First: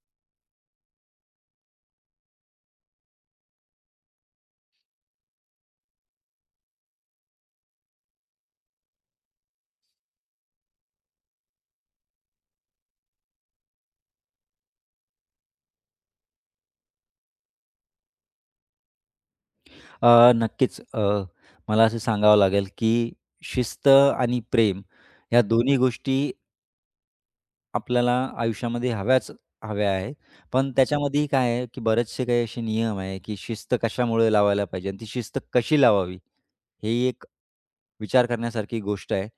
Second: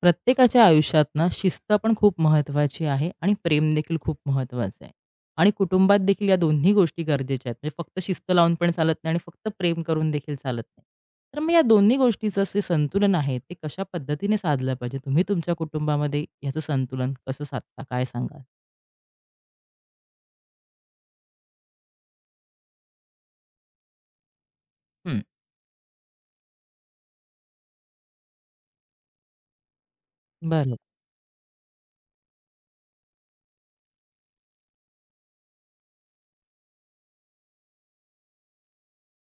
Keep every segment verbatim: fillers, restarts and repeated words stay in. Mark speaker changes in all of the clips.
Speaker 1: प्रत्येकाच्या आयुष्यात ना शिस्त पण खूप महत्त्वाची आहे आणि प्रेम देखील खूप महत्त्वाचं आहे. आणि कुटुंबात देखील या दोन्ही गोष्टी गरजेच्या आहेत. म्हणजे फक्त शिस्त लावून पण चालत नाही आणि फक्त प्रेम करून देखील चालत नाही. तर मग या दोन्ही गोष्टीचं जे संतुलन आहे, ते कशा पद्धतीने साधलं पाहिजे? तुम्ही तुमच्या कुटुंबामध्ये ह्याचं संतुलन कसं साधता? काय सांगाल?
Speaker 2: अ, नक्कीच. अ, मला असं सांगावं लागेल, की शिस्त आणि प्रेम
Speaker 1: हं.
Speaker 2: ह्या दोन्ही गोष्टी आपल्याला आयुष्यामध्ये हव्याच हव्या आहेत. पण
Speaker 1: बरं,
Speaker 2: त्याच्यामध्येही काय आहे, की बरेचसे काही असे नियम आहे, की शिस्त कशामुळे लावायला पाहिजे आणि ती शिस्त कशी लावावी, हे एक विचार करण्यासारखी गोष्ट आहे.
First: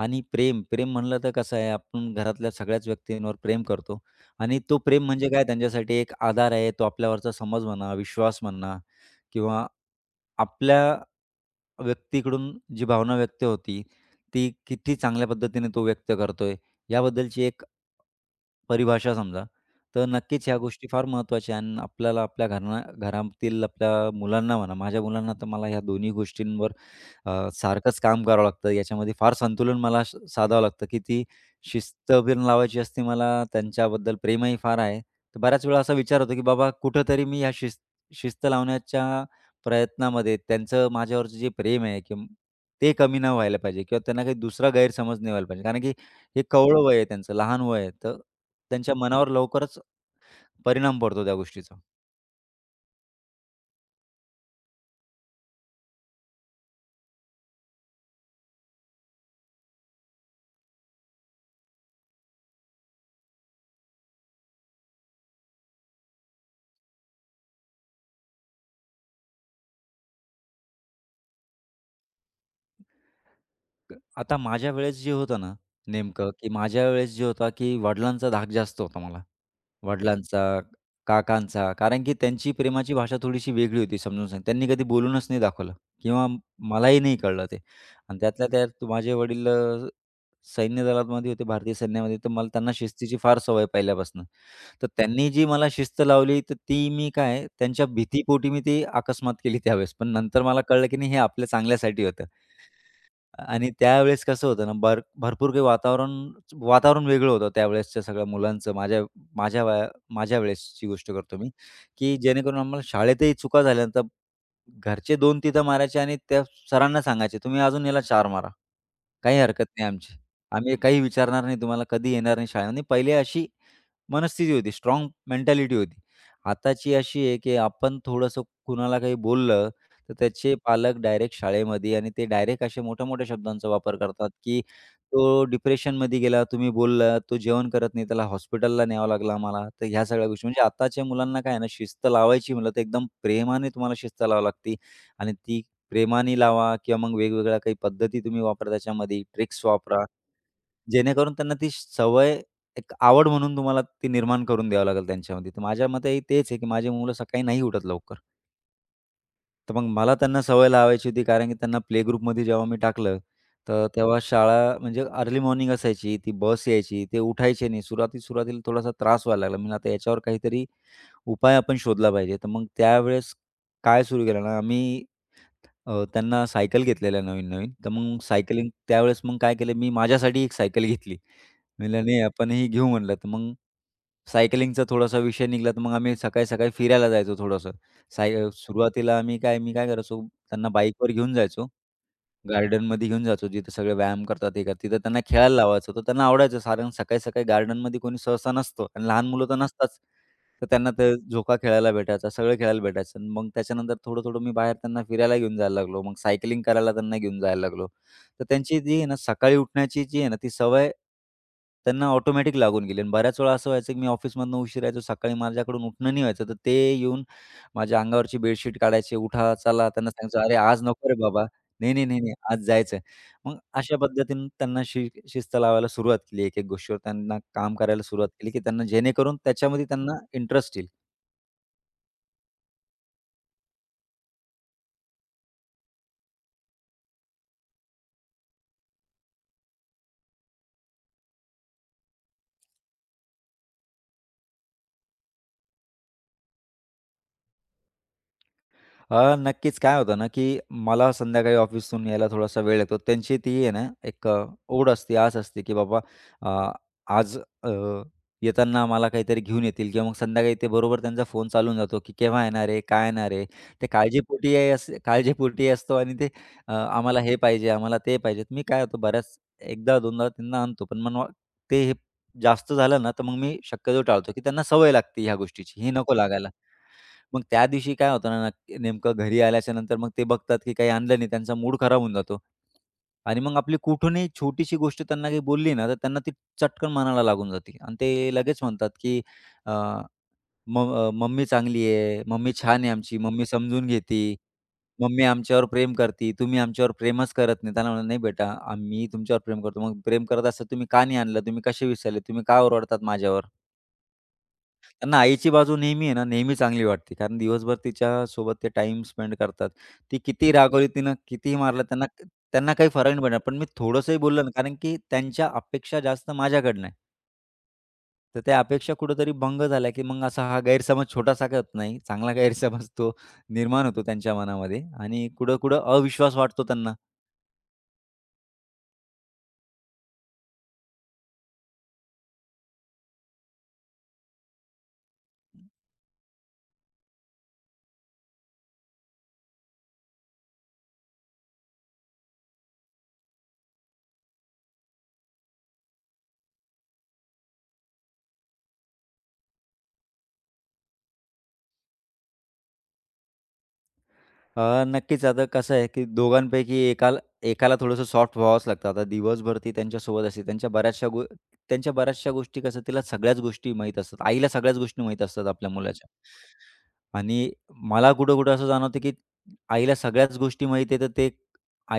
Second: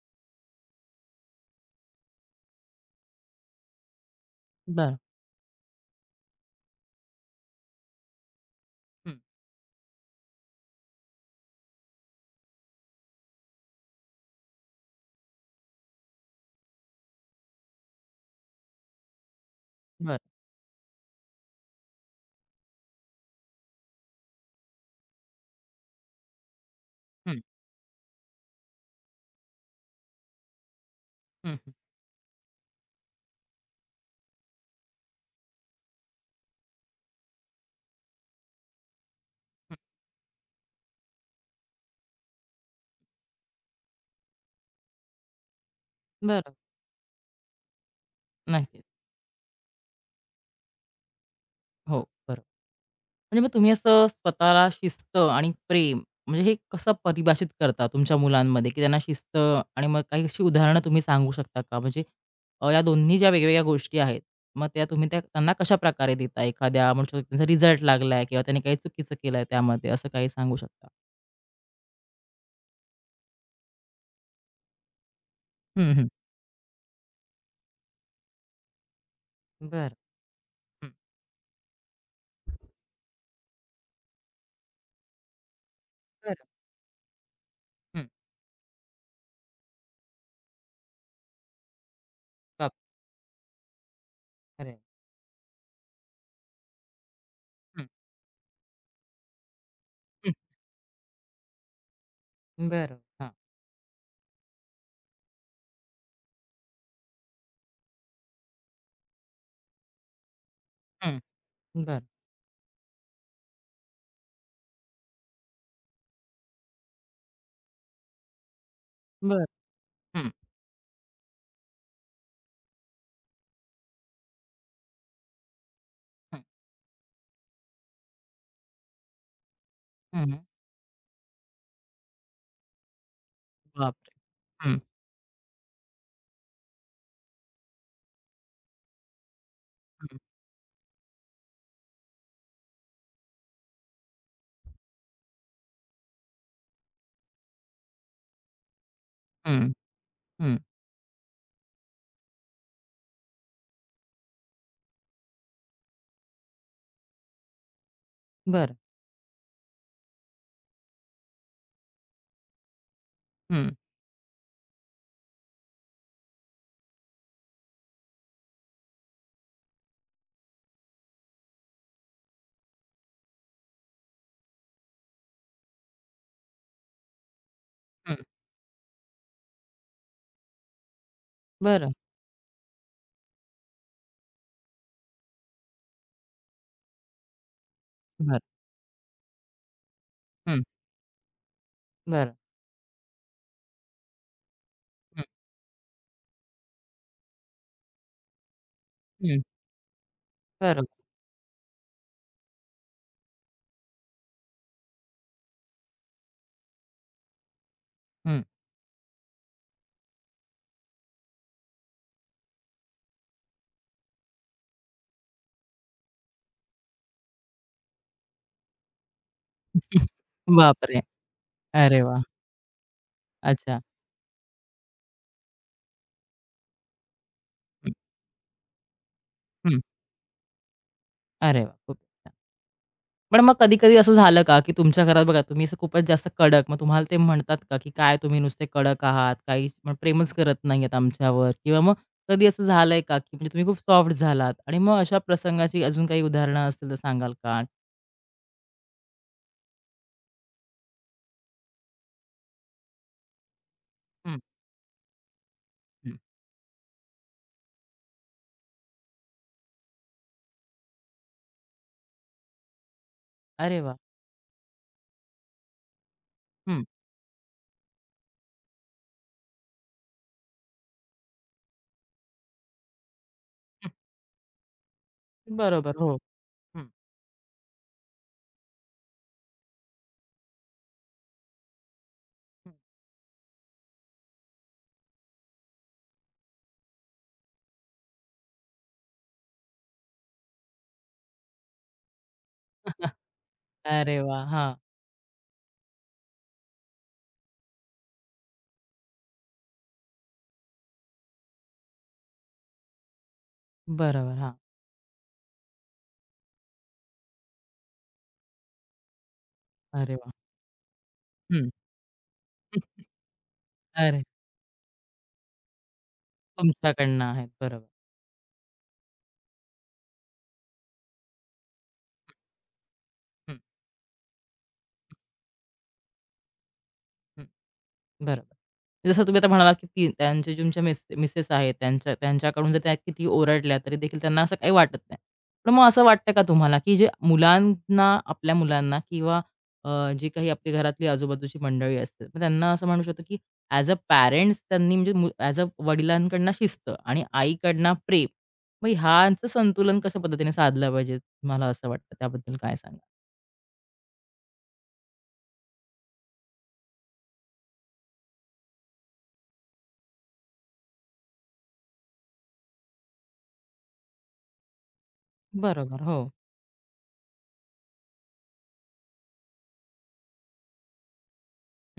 Speaker 2: आणि प्रेम, प्रेम म्हणलं तर कसं आहे, आपण घरातल्या सगळ्याच व्यक्तींवर प्रेम करतो आणि तो
Speaker 1: बरं.
Speaker 2: प्रेम म्हणजे काय त्यांच्यासाठी एक आधार आहे. तो आपल्यावरचा समज म्हणा, विश्वास म्हणा
Speaker 1: हं.
Speaker 2: किंवा आपल्या व्यक्तीकडून जी भावना व्यक्त होती, ती किती चांगल्या पद्धतीने तो व्यक्त करतोय, याबद्दलची एक परिभाषा समजा. तर
Speaker 1: बरं.
Speaker 2: नक्कीच ह्या गोष्टी फार महत्त्वाच्या आहे आणि आपल्याला आपल्या घराना घरातील आपल्या मुलांना म्हणा, माझ्या मुलांना तर मला ह्या दोन्ही गोष्टींवर अ,
Speaker 1: हं,
Speaker 2: सारखंच काम करावं लागतं. याच्यामध्ये फार संतुलन मला स साधावं लागतं, की ती
Speaker 1: हं, हं,
Speaker 2: शिस्त पण लावायची असते मला. त्यांच्याबद्दल प्रेमही फार आहे. तर बऱ्याच वेळा असा विचार होतो, की बाबा कुठेतरी मी ह्या शिस्त शिस्त लावण्याच्या
Speaker 1: हं.
Speaker 2: प्रयत्नामध्ये त्यांचं माझ्यावरचं जे प्रेम आहे किंवा ते कमी नाही व्हायला पाहिजे किंवा त्यांना काही दुसरा गैरसमज नाही व्हायला पाहिजे. कारण की हे
Speaker 1: बरं.
Speaker 2: कवळं वय आहे त्यांचं, लहान वय आहे. तर
Speaker 1: नक्कीच.
Speaker 2: त्यांच्या मनावर लवकरच परिणाम पडतो त्या गोष्टीचा.
Speaker 1: हो, बरोबर. म्हणजे मग तुम्ही असं स्वतःला शिस्त आणि प्रेम म्हणजे हे कसं परिभाषित करता तुमच्या मुलांमध्ये, की त्यांना शिस्त आणि मग काही अशी उदाहरणं तुम्ही सांगू शकता का? म्हणजे अ, या दोन्ही ज्या वेगवेगळ्या गोष्टी आहेत, मग त्या तुम्ही त्या त्यांना कशाप्रकारे देता? एखाद्या म्हणू शकतो त्यांचा रिझल्ट लागलाय किंवा त्यांनी काही चुकीचं केलंय त्यामध्ये, असं काही सांगू शकता?
Speaker 2: आता माझ्या वेळेस जे होतं ना,
Speaker 1: हं, हं.
Speaker 2: नेमकं की माझ्या वेळेस जे होता की वडिलांचा धाक जास्त होता मला.
Speaker 1: बरं,
Speaker 2: वडिलांचा,
Speaker 1: हं.
Speaker 2: काकांचा. कारण की त्यांची प्रेमाची भाषा थोडीशी वेगळी होती समजून सांग त्यांनी कधी बोलूनच नाही दाखवलं किंवा म-
Speaker 1: बरं.
Speaker 2: मलाही नाही कळलं ते.
Speaker 1: हं.
Speaker 2: आणि त्यातल्या त्यात तू- माझे वडील अ, सैन्य दलामध्ये होते, भारतीय सैन्यामध्ये. तर मला त्यांना शिस्तीची फार सवय पहिल्यापासून.
Speaker 1: बापरे!
Speaker 2: तर त्यांनी जी मला शिस्त लावली, तर ती मी काय
Speaker 1: हं,
Speaker 2: त्यांच्या भीतीपोटी मी ती अकस्मात केली त्यावेळेस. पण
Speaker 1: हं.
Speaker 2: नंतर मला कळलं की नाही हे आपल्या चांगल्यासाठी होतं.
Speaker 1: बरं. हां.
Speaker 2: आणि त्यावेळेस कसं होतं ना, भर भरपूर काही वातावरण वातावरण वेगळं होतं त्यावेळेसच्या सगळ्या मुलांचं. माझ्या माझ्या वया माझ्या वेळेसची गोष्ट
Speaker 1: हं.
Speaker 2: करतो मी,
Speaker 1: बरं.
Speaker 2: की जेणेकरून आम्हाला शाळेतही चुका झाल्या तर घरचे दोन तिथं मारायचे आणि त्या सरांना सांगायचे, "तुम्ही अजून याला चार मारा. काही
Speaker 1: बरं.
Speaker 2: हरकत नाही आमची.
Speaker 1: हं,
Speaker 2: आम्ही काही विचारणार नाही तुम्हाला, कधी येणार नाही शाळेमध्ये." पहिले अशी मनस्थिती होती, स्ट्राँग मेंटॅलिटी होती.
Speaker 1: हं.
Speaker 2: आताची अशी आहे, की आपण थोडंसं कुणाला काही बोललं तर
Speaker 1: हं,
Speaker 2: त्याचे पालक डायरेक्ट शाळेमध्ये आणि ते डायरेक्ट अशा मोठ्या-मोठ्या शब्दांचा वापर
Speaker 1: बापरे!
Speaker 2: करतात, की
Speaker 1: हं,
Speaker 2: तो डिप्रेशनमध्ये गेला, तुम्ही बोललात, तो जेवण करत नाही, त्याला हॉस्पिटलला न्यावं लागलं आम्हाला. तर ह्या
Speaker 1: हं,
Speaker 2: सगळ्या गोष्टी म्हणजे आताच्या मुलांना काय आहे ना, शिस्त लावायची म्हटलं तर एकदम प्रेमाने तुम्हाला शिस्त लावावी लागते आणि ती प्रेमाने लावा किंवा मग वेगवेगळ्या काही पद्धती तुम्ही वापरा त्याच्यामध्ये,
Speaker 1: हं,
Speaker 2: ट्रिक्स वापरा.
Speaker 1: हं,
Speaker 2: जेणेकरून त्यांना ती सवय एक आवड म्हणून तुम्हाला ती निर्माण करून द्यावी लागेल त्यांच्यामध्ये. तर माझ्या मते तेच आहे, की माझी मुलं सकाळी नाही उठत लवकर.
Speaker 1: बरं.
Speaker 2: तर मग मला त्यांना सवय लावायची होती कारण की त्यांना प्ले ग्रुपमध्ये जेव्हा मी टाकलं,
Speaker 1: हं,
Speaker 2: तर तेव्हा शाळा म्हणजे अर्ली मॉर्निंग असायची, ती बस यायची, ते उठायचे नाही. सुरुवाती-सुरुवातीला थोडासा त्रास व्हायला लागला. म्हणलं आता याच्यावर काहीतरी उपाय आपण शोधला पाहिजे. तर मग त्यावेळेस काय सुरू केलं ना, आम्ही अ, त्यांना सायकल घेतलेल्या नवीन-नवीन. तर
Speaker 1: हं.
Speaker 2: मग सायकलिंग त्यावेळेस मग काय केलं मी माझ्यासाठी एक सायकल घेतली. मी
Speaker 1: बरं,
Speaker 2: म्हणलं, "नाही आपण ही घेऊ" म्हणलं. तर मग सायकलिंगचा थोडासा विषय निघाला तर मग आम्ही सकाळी-सकाळी फिरायला जायचो थोडंसं. साय
Speaker 1: बरं.
Speaker 2: सुरुवातीला आम्ही काय मी काय करायचो
Speaker 1: हं,
Speaker 2: त्यांना बाईकवर घेऊन जायचो.
Speaker 1: बरं.
Speaker 2: गार्डनमध्ये घेऊन जायचो, जिथे सगळे व्यायाम करतात, हे करतात. तिथं त्यांना
Speaker 1: हं,
Speaker 2: खेळायला लावायचं, तर त्यांना आवडायचं. कारण सकाळी-सकाळी गार्डनमध्ये कोणी सहसा नसतं आणि लहान
Speaker 1: हं.
Speaker 2: मुलं तर नसताच. तर
Speaker 1: बरोबर.
Speaker 2: त्यांना ते झोका खेळायला भेटायचा, सगळं खेळायला भेटायचं. आणि मग त्याच्यानंतर थोडं-थोडं मी बाहेर त्यांना फिरायला घेऊन जायला लागलो. मग सायकलिंग करायला त्यांना घेऊन जायला लागलो.
Speaker 1: हं.
Speaker 2: तर त्यांची जी आहे ना, सकाळी उठण्याची जी आहे ना, ती सवय त्यांना ऑटोमॅटिक लागून गेली. आणि बऱ्याच वेळा असं व्हायचं, की मी ऑफिसमधनं उशिरा यायचो, सकाळी माझ्याकडून उठणं नाही व्हायचं. तर ते येऊन माझ्या अंगावरची बेडशीट काढायचे, "उठा, चला." त्यांना सांगायचो, "अरे, आज
Speaker 1: बापरे!
Speaker 2: नको रे बाबा." नाही,
Speaker 1: अरे
Speaker 2: नाही, नाही,
Speaker 1: वाह!
Speaker 2: नाही. आज जायचंय. मग
Speaker 1: अच्छा.
Speaker 2: अशा पद्धतीने त्यांना शि शिस्त लावायला सुरुवात केली. एक-एक गोष्टीवर त्यांना काम
Speaker 1: हं,
Speaker 2: करायला सुरुवात केली, की त्यांना जेणेकरून
Speaker 1: हं.
Speaker 2: त्याच्यामध्ये त्यांना इंटरेस्ट येईल.
Speaker 1: अरे वाह! खूप छान. पण मग कधी-कधी असं झालं का, की तुमच्या घरात बघा तुम्ही असं खूपच जास्त कडक, मग तुम्हाला ते म्हणतात का, की "काय तुम्ही नुसते कडक आहात, काही मग प्रेमच करत नाहीयेत आमच्यावर" किंवा मग कधी असं झालंय का, की म्हणजे तुम्ही खूप सॉफ्ट झालात आणि मग अशा प्रसंगाची अजून काही उदाहरणं असतील तर सांगाल का?
Speaker 2: अ, नक्कीच काय होतं ना, की मला संध्याकाळी ऑफिसतून यायला थोडासा वेळ लागतो. त्यांची ती आहे ना, एक
Speaker 1: हं,
Speaker 2: अ, ओढ असते, आस असते, की बाबा
Speaker 1: हं.
Speaker 2: अ, आज अ, येताना मला काहीतरी घेऊन येतील किंवा मग संध्याकाळी ते बरोबर त्यांचा फोन चालून जातो, की केव्हा येणार आहे? काय येणार आहे?
Speaker 1: अरे
Speaker 2: ते
Speaker 1: वाह!
Speaker 2: काळजीपोटी आहे असे काळजीपोटी असतो आणि ते अ,
Speaker 1: हं,
Speaker 2: आम्हाला हे पाहिजे, आम्हाला ते पाहिजे. मी काय होतो बऱ्याच एकदा दोनदा त्यांना आणतो, पण मग ते हे जास्त झालं ना, तर मग मी
Speaker 1: हं.
Speaker 2: शक्यतो टाळतो, की त्यांना सवय लागते ह्या गोष्टीची. ही
Speaker 1: बरोबर.
Speaker 2: नको
Speaker 1: हो.
Speaker 2: लागायला.
Speaker 1: हं,
Speaker 2: मग त्या दिवशी काय होतं ना, नक्की नेमकं घरी आल्याच्यानंतर मग ते बघतात, की काही आणलं नाही. त्यांचा मूड खराब होऊन जातो.
Speaker 1: हं.
Speaker 2: आणि मग आपली कुठूनही छोटीशी गोष्ट त्यांना काही बोलली ना, तर त्यांना ती चटकन मनाला लागून जाते. आणि ते लगेच म्हणतात, की अ, म अ, "मम्मी चांगली आहे, मम्मी छान आहे आमची, मम्मी समजून
Speaker 1: अरे
Speaker 2: घेती,
Speaker 1: वाह! हां.
Speaker 2: मम्मी आमच्यावर प्रेम करती, तुम्ही आमच्यावर प्रेमच करत नाही." त्यांना म्हणलं, "नाही बेटा, आम्ही तुमच्यावर प्रेम करतो. मग प्रेम करत असता तुम्ही का नाही आणलं? तुम्ही कसे विसरले? तुम्ही का ओरडतात माझ्यावर?"
Speaker 1: बरोबर. हां.
Speaker 2: त्यांना आईची बाजू नेहमी आहे ना, नेहमी चांगली वाटते. कारण दिवसभर तिच्यासोबत ते टाइम स्पेंड करतात.
Speaker 1: अरे
Speaker 2: ती
Speaker 1: वाह!
Speaker 2: किती रागवली, तिनं कितीही
Speaker 1: हं.
Speaker 2: मारलं त्यांना त्यांना काही फरक नाही पडणार. पण मी थोडंसंही
Speaker 1: अरे!
Speaker 2: बोललो ना, कारण की त्यांच्या अपेक्षा जास्त माझ्याकडनं आहे.
Speaker 1: तुमच्याकडनं आहेत. बरोबर.
Speaker 2: तर त्या अपेक्षा कुठेतरी भंग झाल्या, की मग असा हा गैरसमज छोटासा काय होत नाही. चांगला गैरसमज तो
Speaker 1: हं,
Speaker 2: निर्माण होतो त्यांच्या मनामध्ये आणि कुठं-कुठं अविश्वास वाटतो त्यांना.
Speaker 1: हं. बरोबर. जसं तुम्ही आता म्हणालात, की ती त्यांचे तुमच्या मिस मिसेस आहेत, त्यांच्या त्यांच्याकडून जर त्या किती ओरडल्या तरी देखील त्यांना असं काही वाटत नाही. पण मग असं वाटतं का तुम्हाला, की जे मुलांना आपल्या मुलांना किंवा अ, जी काही आपली घरातली आजूबाजूची मंडळी असते, मग त्यांना असं म्हणू शकतो, की ॲज अ पॅरेंट्स त्यांनी म्हणजे मु ॲज अ वडिलांकडनं शिस्त आणि आईकडनं प्रेम. मग ह्यांचं संतुलन कशा पद्धतीने साधलं पाहिजे? मला असं वाटतं. त्याबद्दल काय सांगाल?
Speaker 2: अ, नक्कीच. आता कसं आहे, की दोघांपैकी एकाला एकाला थोडंसं सॉफ्ट व्हावंच लागतं. आता दिवसभर ती त्यांच्यासोबत असते. त्यांच्या बऱ्याचशा गो त्यांच्या बऱ्याचशा गोष्टी कसं तिला सगळ्याच गोष्टी माहीत असतात. आईला सगळ्याच गोष्टी माहीत असतात आपल्या
Speaker 1: बरोबर.
Speaker 2: मुलाच्या.
Speaker 1: हो.
Speaker 2: आणि मला कुठं-कुठं असं जाणवतं, की आईला सगळ्याच गोष्टी माहीत आहे, तर ते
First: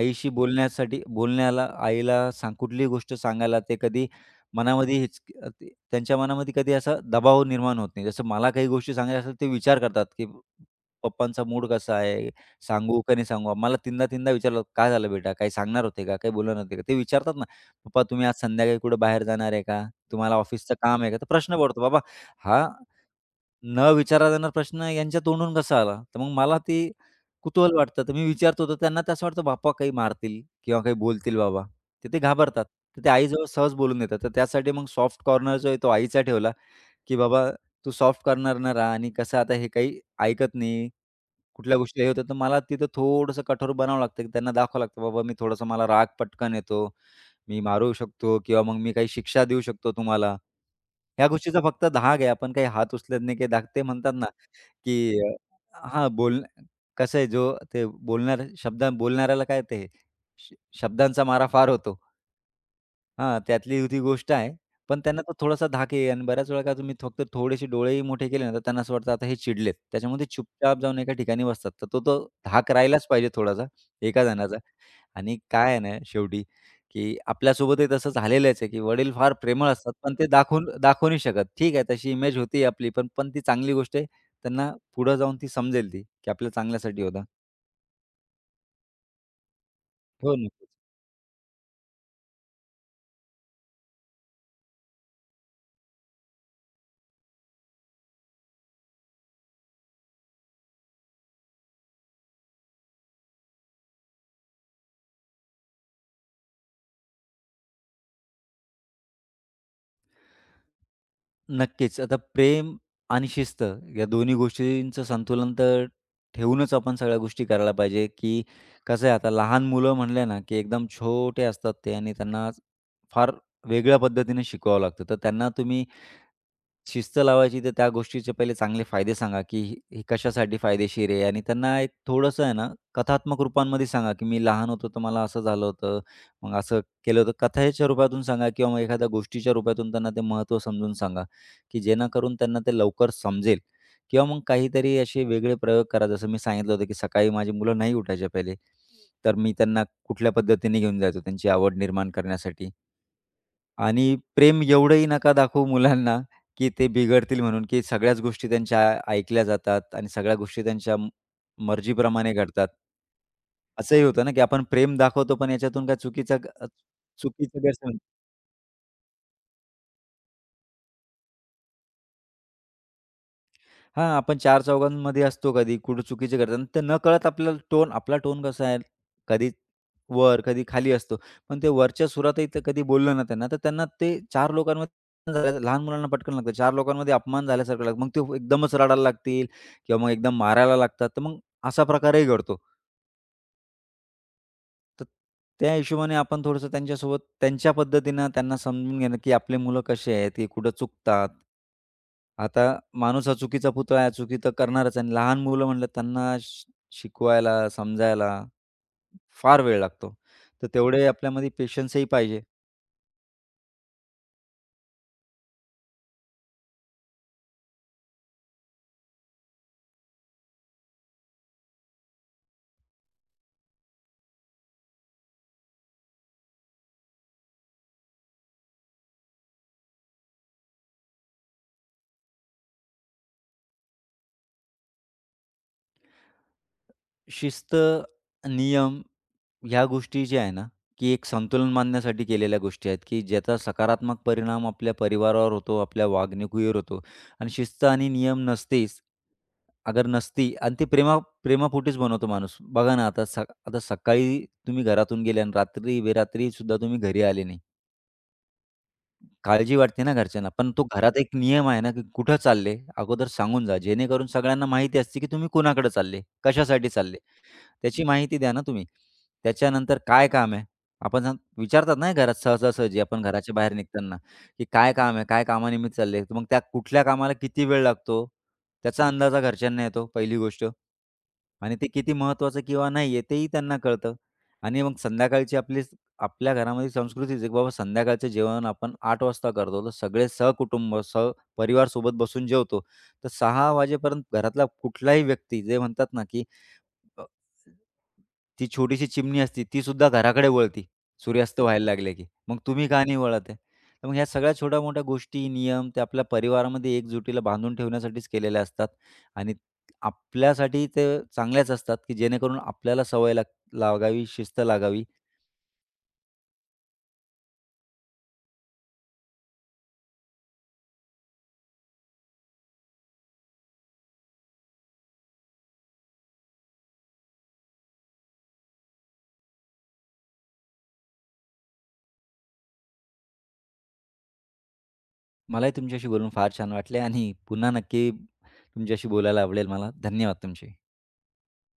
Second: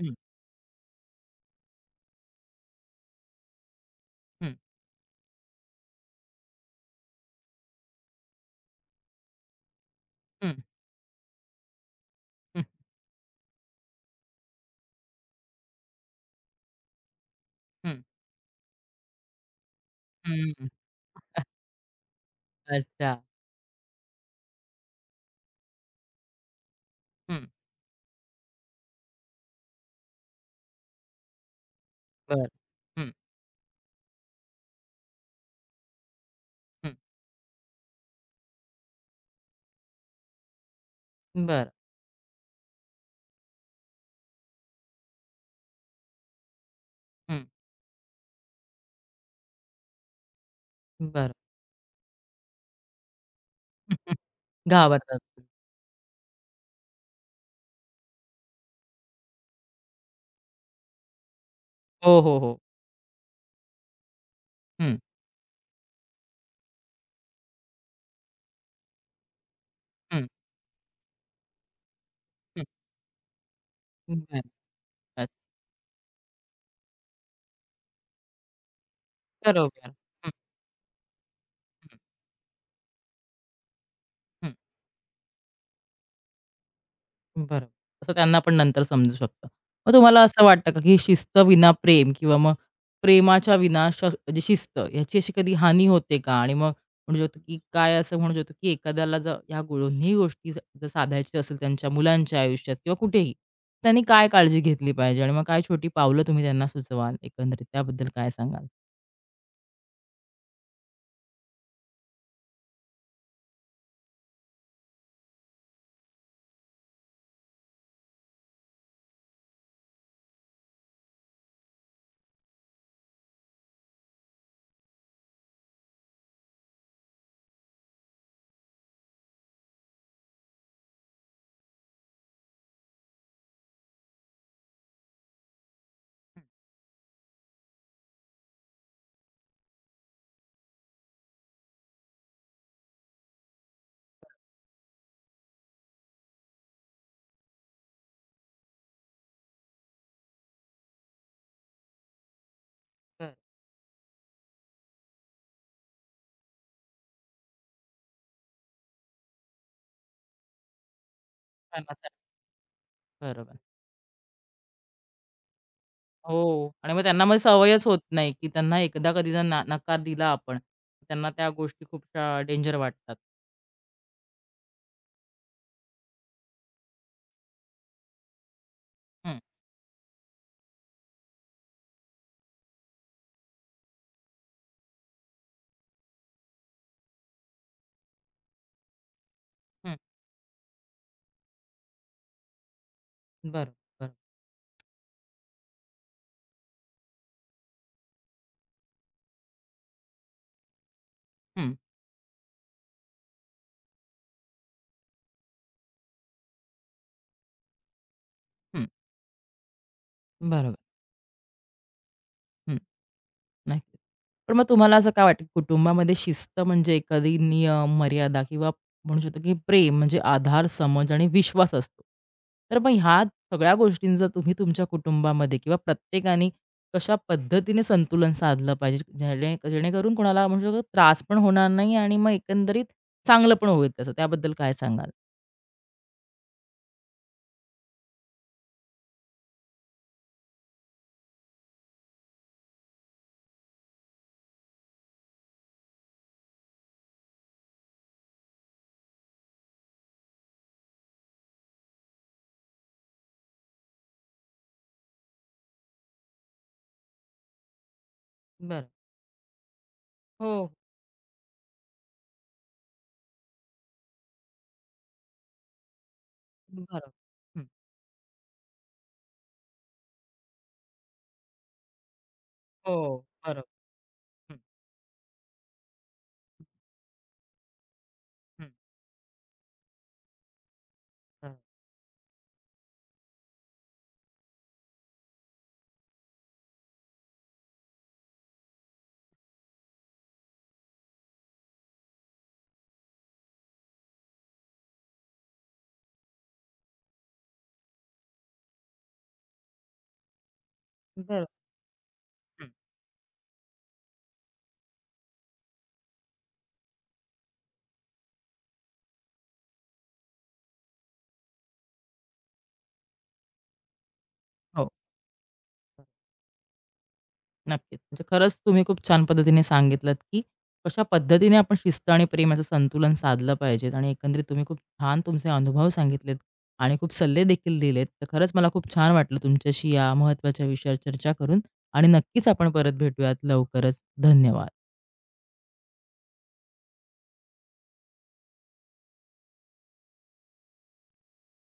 Speaker 1: हं,
Speaker 2: बोलण्यासाठी बोलण्याला आईला सांग कुठलीही गोष्ट सांगायला ते कधी
Speaker 1: हं.
Speaker 2: मनामध्ये हिचकी ते त्यांच्या मनामध्ये कधी असा दबाव निर्माण होत नाही. जसं मला काही गोष्टी सांगायच्या असतात, ते विचार करतात, की
Speaker 1: हं,
Speaker 2: पप्पांचा मूड कसा आहे?
Speaker 1: हं,
Speaker 2: सांगू का नाही सांगू? मला तीनदा तीनदा विचारलं, "काय झालं बेटा? काही सांगणार होते का? काही बोलणार होते का?" ते विचारतात ना, "पप्पा तुम्ही आज संध्याकाळी कुठे बाहेर जाणार आहे का? तुम्हाला
Speaker 1: हं, हं.
Speaker 2: ऑफिसचं काम आहे का?" तर प्रश्न पडतो. बाबा हा
Speaker 1: अच्छा.
Speaker 2: न विचारला जाणारा प्रश्न यांच्या तोंडून कसा आला? तर मग मला ते
Speaker 1: हं,
Speaker 2: कुतूहल वाटतं. तर मी विचारतो तर त्यांना तसं वाटतं बाप्पा काही मारतील किंवा काही बोलतील बाबा. तर ते
Speaker 1: बरं.
Speaker 2: घाबरतात. तर ते
Speaker 1: हं,
Speaker 2: आईजवळ सहज बोलून देतात. तर त्यासाठी मग सॉफ्ट कॉर्नर जो आहे तो आईचा ठेवला,
Speaker 1: हं.
Speaker 2: की "बाबा तू सॉफ्ट कॉर्नर ना राहा आणि कसं आता हे काही ऐकत नाही."
Speaker 1: बरं.
Speaker 2: कुठल्या गोष्टी हे होतात, तर मला तिथं थोडंसं कठोर बनावं लागतं, की त्यांना दाखवावं लागतं, "बाबा मी थोडासा मला राग पटकन येतो,
Speaker 1: हं,
Speaker 2: मी मारू शकतो किंवा मग मी काही शिक्षा देऊ शकतो तुम्हाला." ह्या
Speaker 1: बरं.
Speaker 2: गोष्टीचा फक्त धाक आहे. आपण काही हात उचलत नाही, काही धाक ते
Speaker 1: हं,
Speaker 2: म्हणतात
Speaker 1: हं.
Speaker 2: ना,
Speaker 1: घाबरतात.
Speaker 2: की अ, हां, बोल कसं आहे जो ते बोलणाऱ्या शब्द बोलणाऱ्याला काय ते श शब्दांचा मारा फार होतो.
Speaker 1: हो, हो, हो.
Speaker 2: हां, त्यातली ही ती गोष्ट आहे.
Speaker 1: हं,
Speaker 2: पण त्यांना तो थोडासा धाक येई आणि बऱ्याच वेळा काय तुम्ही फक्त थोडेसे डोळेही मोठे केले ना, तर त्यांना असं वाटतं आता हे चिडलेत. त्याच्यामुळे ते
Speaker 1: हं,
Speaker 2: चुपचाप जाऊन एका ठिकाणी बसतात. तर तो तो
Speaker 1: हं.
Speaker 2: धाक राहिलाच पाहिजे थोडासा एका
Speaker 1: बरं.
Speaker 2: जणाचा. आणि काय आहे ना शेवटी, की आपल्यासोबतही तसं झालेलंच आहे, की वडील फार प्रेमळ
Speaker 1: बरोबर.
Speaker 2: असतात, पण ते
Speaker 1: हं,
Speaker 2: दाखवून दाखवू नाही शकत. ठीक आहे,
Speaker 1: हं,
Speaker 2: तशी इमेज होती आपली, पण पण ती चांगली गोष्ट आहे.
Speaker 1: हं.
Speaker 2: त्यांना पुढे जाऊन ती समजेल ती, की आपल्या चांगल्यासाठी होता.
Speaker 1: बरोबर. तसं त्यांना पण नंतर समजू शकतं. मग तुम्हाला
Speaker 2: हो
Speaker 1: असं
Speaker 2: ना.
Speaker 1: वाटतं का, की शिस्त विना प्रेम किंवा मग प्रेमाच्या विना श म्हणजे शिस्त ह्याची अशी कधी हानी होते का? आणि मग म्हणू शकतो, की काय असं म्हणू शकतो, की एखाद्याला जर ह्या गो- दोन्ही गोष्टी ज- जर साधायच्या असेल त्यांच्या मुलांच्या आयुष्यात किंवा कुठेही, त्यांनी काय काळजी घेतली पाहिजे आणि मग काय छोटी पावलं तुम्ही त्यांना सुचवाल एकंदरीत त्याबद्दल काय सांगाल?
Speaker 2: नक्कीच. आता प्रेम आणि शिस्त या दोन्ही गोष्टींचं संतुलन तर ठेवूनच आपण सगळ्या गोष्टी करायला पाहिजे, की कसं आहे आता लहान मुलं म्हणले ना, की एकदम छोटे असतात ते आणि त्यांना फार वेगळ्या पद्धतीने शिकवावं लागतं. तर त्यांना तुम्ही शिस्त लावायची तर त्या गोष्टीचे पहिले चांगले फायदे सांगा, की हे हे कशासाठी फायदेशीर आहे आणि त्यांना एक थोडंसं आहे ना, कथात्मक रूपांमध्ये सांगा, की मी लहान होतो तर मला असं झालं होतं, मग असं केलं होतं. कथेच्या रूपातून सांगा किंवा मग एखाद्या गोष्टीच्या रूपातून त्यांना ते महत्त्व समजून सांगा, की जेणेकरून त्यांना ते लवकर समजेल किंवा मग काहीतरी असे वेगळे प्रयोग करा. जसं मी सांगितलं होतं, की सकाळी माझी मुलं नाही उठायचे पहिले, तर मी त्यांना कुठल्या पद्धतीने घेऊन जायचो त्यांची आवड निर्माण करण्यासाठी.
Speaker 1: बरं.
Speaker 2: आणि प्रेम एवढंही नका दाखवू मुलांना, की ते बिघडतील म्हणून, की सगळ्याच गोष्टी त्यांच्या ऐकल्या जातात आणि सगळ्या गोष्टी त्यांच्या म
Speaker 1: छान असं.
Speaker 2: मर्जीप्रमाणे घडतात.
Speaker 1: बरोबर.
Speaker 2: असंही होतं ना, की आपण प्रेम दाखवतो, पण याच्यातून काय चुकीचा ग
Speaker 1: हो. आणि मग त्यांना मग
Speaker 2: चुकीचा
Speaker 1: सवयच होत
Speaker 2: गैरसमज
Speaker 1: नाही, की त्यांना एकदा कधी जर ना नकार दिला आपण, त्यांना त्या गोष्टी खूप अ, डेंजर वाटतात.
Speaker 2: हां, आपण चार चौघांमध्ये असतो कधी, कुठं चुकीचे करतात आणि ते नकळत आपल्याला टोन आपला टोन कसा आहे,
Speaker 1: हं,
Speaker 2: कधी वर, कधी खाली असतो. पण ते वरच्या सुरातही ते कधी बोललं ना त्यांना, तर त्यांना ते चार लोकांमध्ये अपमान झाल्या- लहान मुलांना पटकन लागतं. चार लोकांमध्ये अपमान झाल्यासारखं लागतं. मग ते हो, एकदमच रडायला लागतील
Speaker 1: हं.
Speaker 2: किंवा मग एकदम मारायला लागतात. तर मग असा प्रकारही घडतो.
Speaker 1: बरोबर, बरोबर.
Speaker 2: तर त्या हिशोबाने आपण थोडंसं त्यांच्यासोबत त्यांच्या पद्धतीनं त्यांना समजून घेणं, की आपले मुलं कसे आहेत, की कुठं चुकतात.
Speaker 1: हं,
Speaker 2: आता माणूस हा चुकीचा पुतळा आहे, चुकी तर करणारच आहे. लहान मुलं म्हटलं त्यांना शि शिकवायला, समजायला
Speaker 1: हं.
Speaker 2: फार वेळ लागतो. तर
Speaker 1: बरोबर.
Speaker 2: तेवढे आपल्यामध्ये पेशन्सही पाहिजे.
Speaker 1: हं. नाही. पण मग तुम्हाला असं काय वाटतं, कुटुंबामध्ये शिस्त म्हणजे एखादी नियम, मर्यादा किंवा म्हणू शकतो, की प्रेम म्हणजे आधार, समज आणि विश्वास असतो. तर मग ह्या सगळ्या गोष्टींचा तुम्ही तुमच्या कुटुंबामध्ये किंवा प्रत्येकाने कशा पद्धतीने संतुलन साधलं पाहिजे? जेणे जेणेकरून कोणाला म्हणू शकतो त्रास पण होणार नाही आणि मग एकंदरीत चांगलं पण होईल त्याचं. त्याबद्दल काय सांगाल?
Speaker 2: शिस्त, नियम ह्या गोष्टी ज्या आहे ना, की एक संतुलन बांधण्यासाठी केलेल्या गोष्टी आहेत, की ज्याचा सकारात्मक परिणाम आपल्या परिवारावर होतो, आपल्या वागणुकीवर होतो. आणि शिस्त आणि नियम नसतेच, अगर नसती आणि ती प्रेमा प्रेमापोटीच बनवतो माणूस. बघा ना, आता सक आता सकाळी तुम्ही घरातून गेले आणि रात्री-बेरात्री सुद्धा तुम्ही घरी आले नाही.
Speaker 1: बरं.
Speaker 2: काळजी वाटते ना घरच्यांना. पण
Speaker 1: हो,
Speaker 2: तो घरात एक नियम आहे ना, की कुठं चालले अगोदर सांगून जा. जेणेकरून सगळ्यांना माहिती असते, की तुम्ही कोणाकडे चालले, कशासाठी
Speaker 1: बरोबर.
Speaker 2: चालले.
Speaker 1: हं.
Speaker 2: त्याची माहिती द्या ना तुम्ही. त्याच्यानंतर काय काम आहे? आपण सांग विचारतात ना घरात
Speaker 1: हो,
Speaker 2: सहजासहजी आपण घराच्या
Speaker 1: बरोबर.
Speaker 2: बाहेर निघताना,
Speaker 1: हं,
Speaker 2: की "काय काम आहे? काय कामानिमित्त चालले?" मग त्या कुठल्या कामाला किती वेळ लागतो?
Speaker 1: हं.
Speaker 2: त्याचा अंदाजा घरच्यांना येतो पहिली गोष्ट.
Speaker 1: बरोबर.
Speaker 2: आणि ते किती महत्त्वाचं किंवा नाही आहे तेही त्यांना कळतं. आणि मग संध्याकाळची आपली आपल्या घरामध्ये संस्कृतीच आहे, बाबा संध्याकाळचं जेवण आपण आठ वाजता करतो. तर सगळे सहकुटुंब, सहपरिवार सोबत बसून जेवतो. तर सहा वाजेपर्यंत घरातला कुठलाही व्यक्ती जे म्हणतात ना, की अ, ती छोटीशी चिमणी असते, ती सुद्धा घराकडे वळती,
Speaker 1: बरोबर
Speaker 2: सूर्यास्त व्हायला लागले की. मग
Speaker 1: हं,
Speaker 2: तुम्ही का नाही वळत आहे? तर मग ह्या सगळ्या छोट्या-मोठ्या गोष्टी, नियम ते आपल्या परिवारामध्ये एकजुटीला बांधून ठेवण्यासाठीच केलेल्या असतात आणि आपल्यासाठी ते चांगल्याच असतात, की जेणेकरून आपल्याला सवय लाग लागावी, शिस्त
Speaker 1: हो.
Speaker 2: लागावी.
Speaker 1: नक्कीच. म्हणजे खरंच तुम्ही खूप छान पद्धतीने सांगितलत, की कशा पद्धतीने आपण शिस्त आणि प्रेमाचं संतुलन साधलं पाहिजे आणि एकंदरीत तुम्ही खूप छान तुमचे अनुभव सांगितलेत आणि खूप सल्ले देखील दिलेत. तर खरंच मला खूप छान वाटलं तुमच्याशी या महत्त्वाच्या विषयावर चर्चा करून आणि नक्कीच आपण परत भेटूयात लवकरच. धन्यवाद.
Speaker 2: मलाही तुमच्याशी बोलून फार छान वाटले आणि पुन्हा नक्की तुमच्याशी बोलायला आवडेल मला. धन्यवाद तुमचे.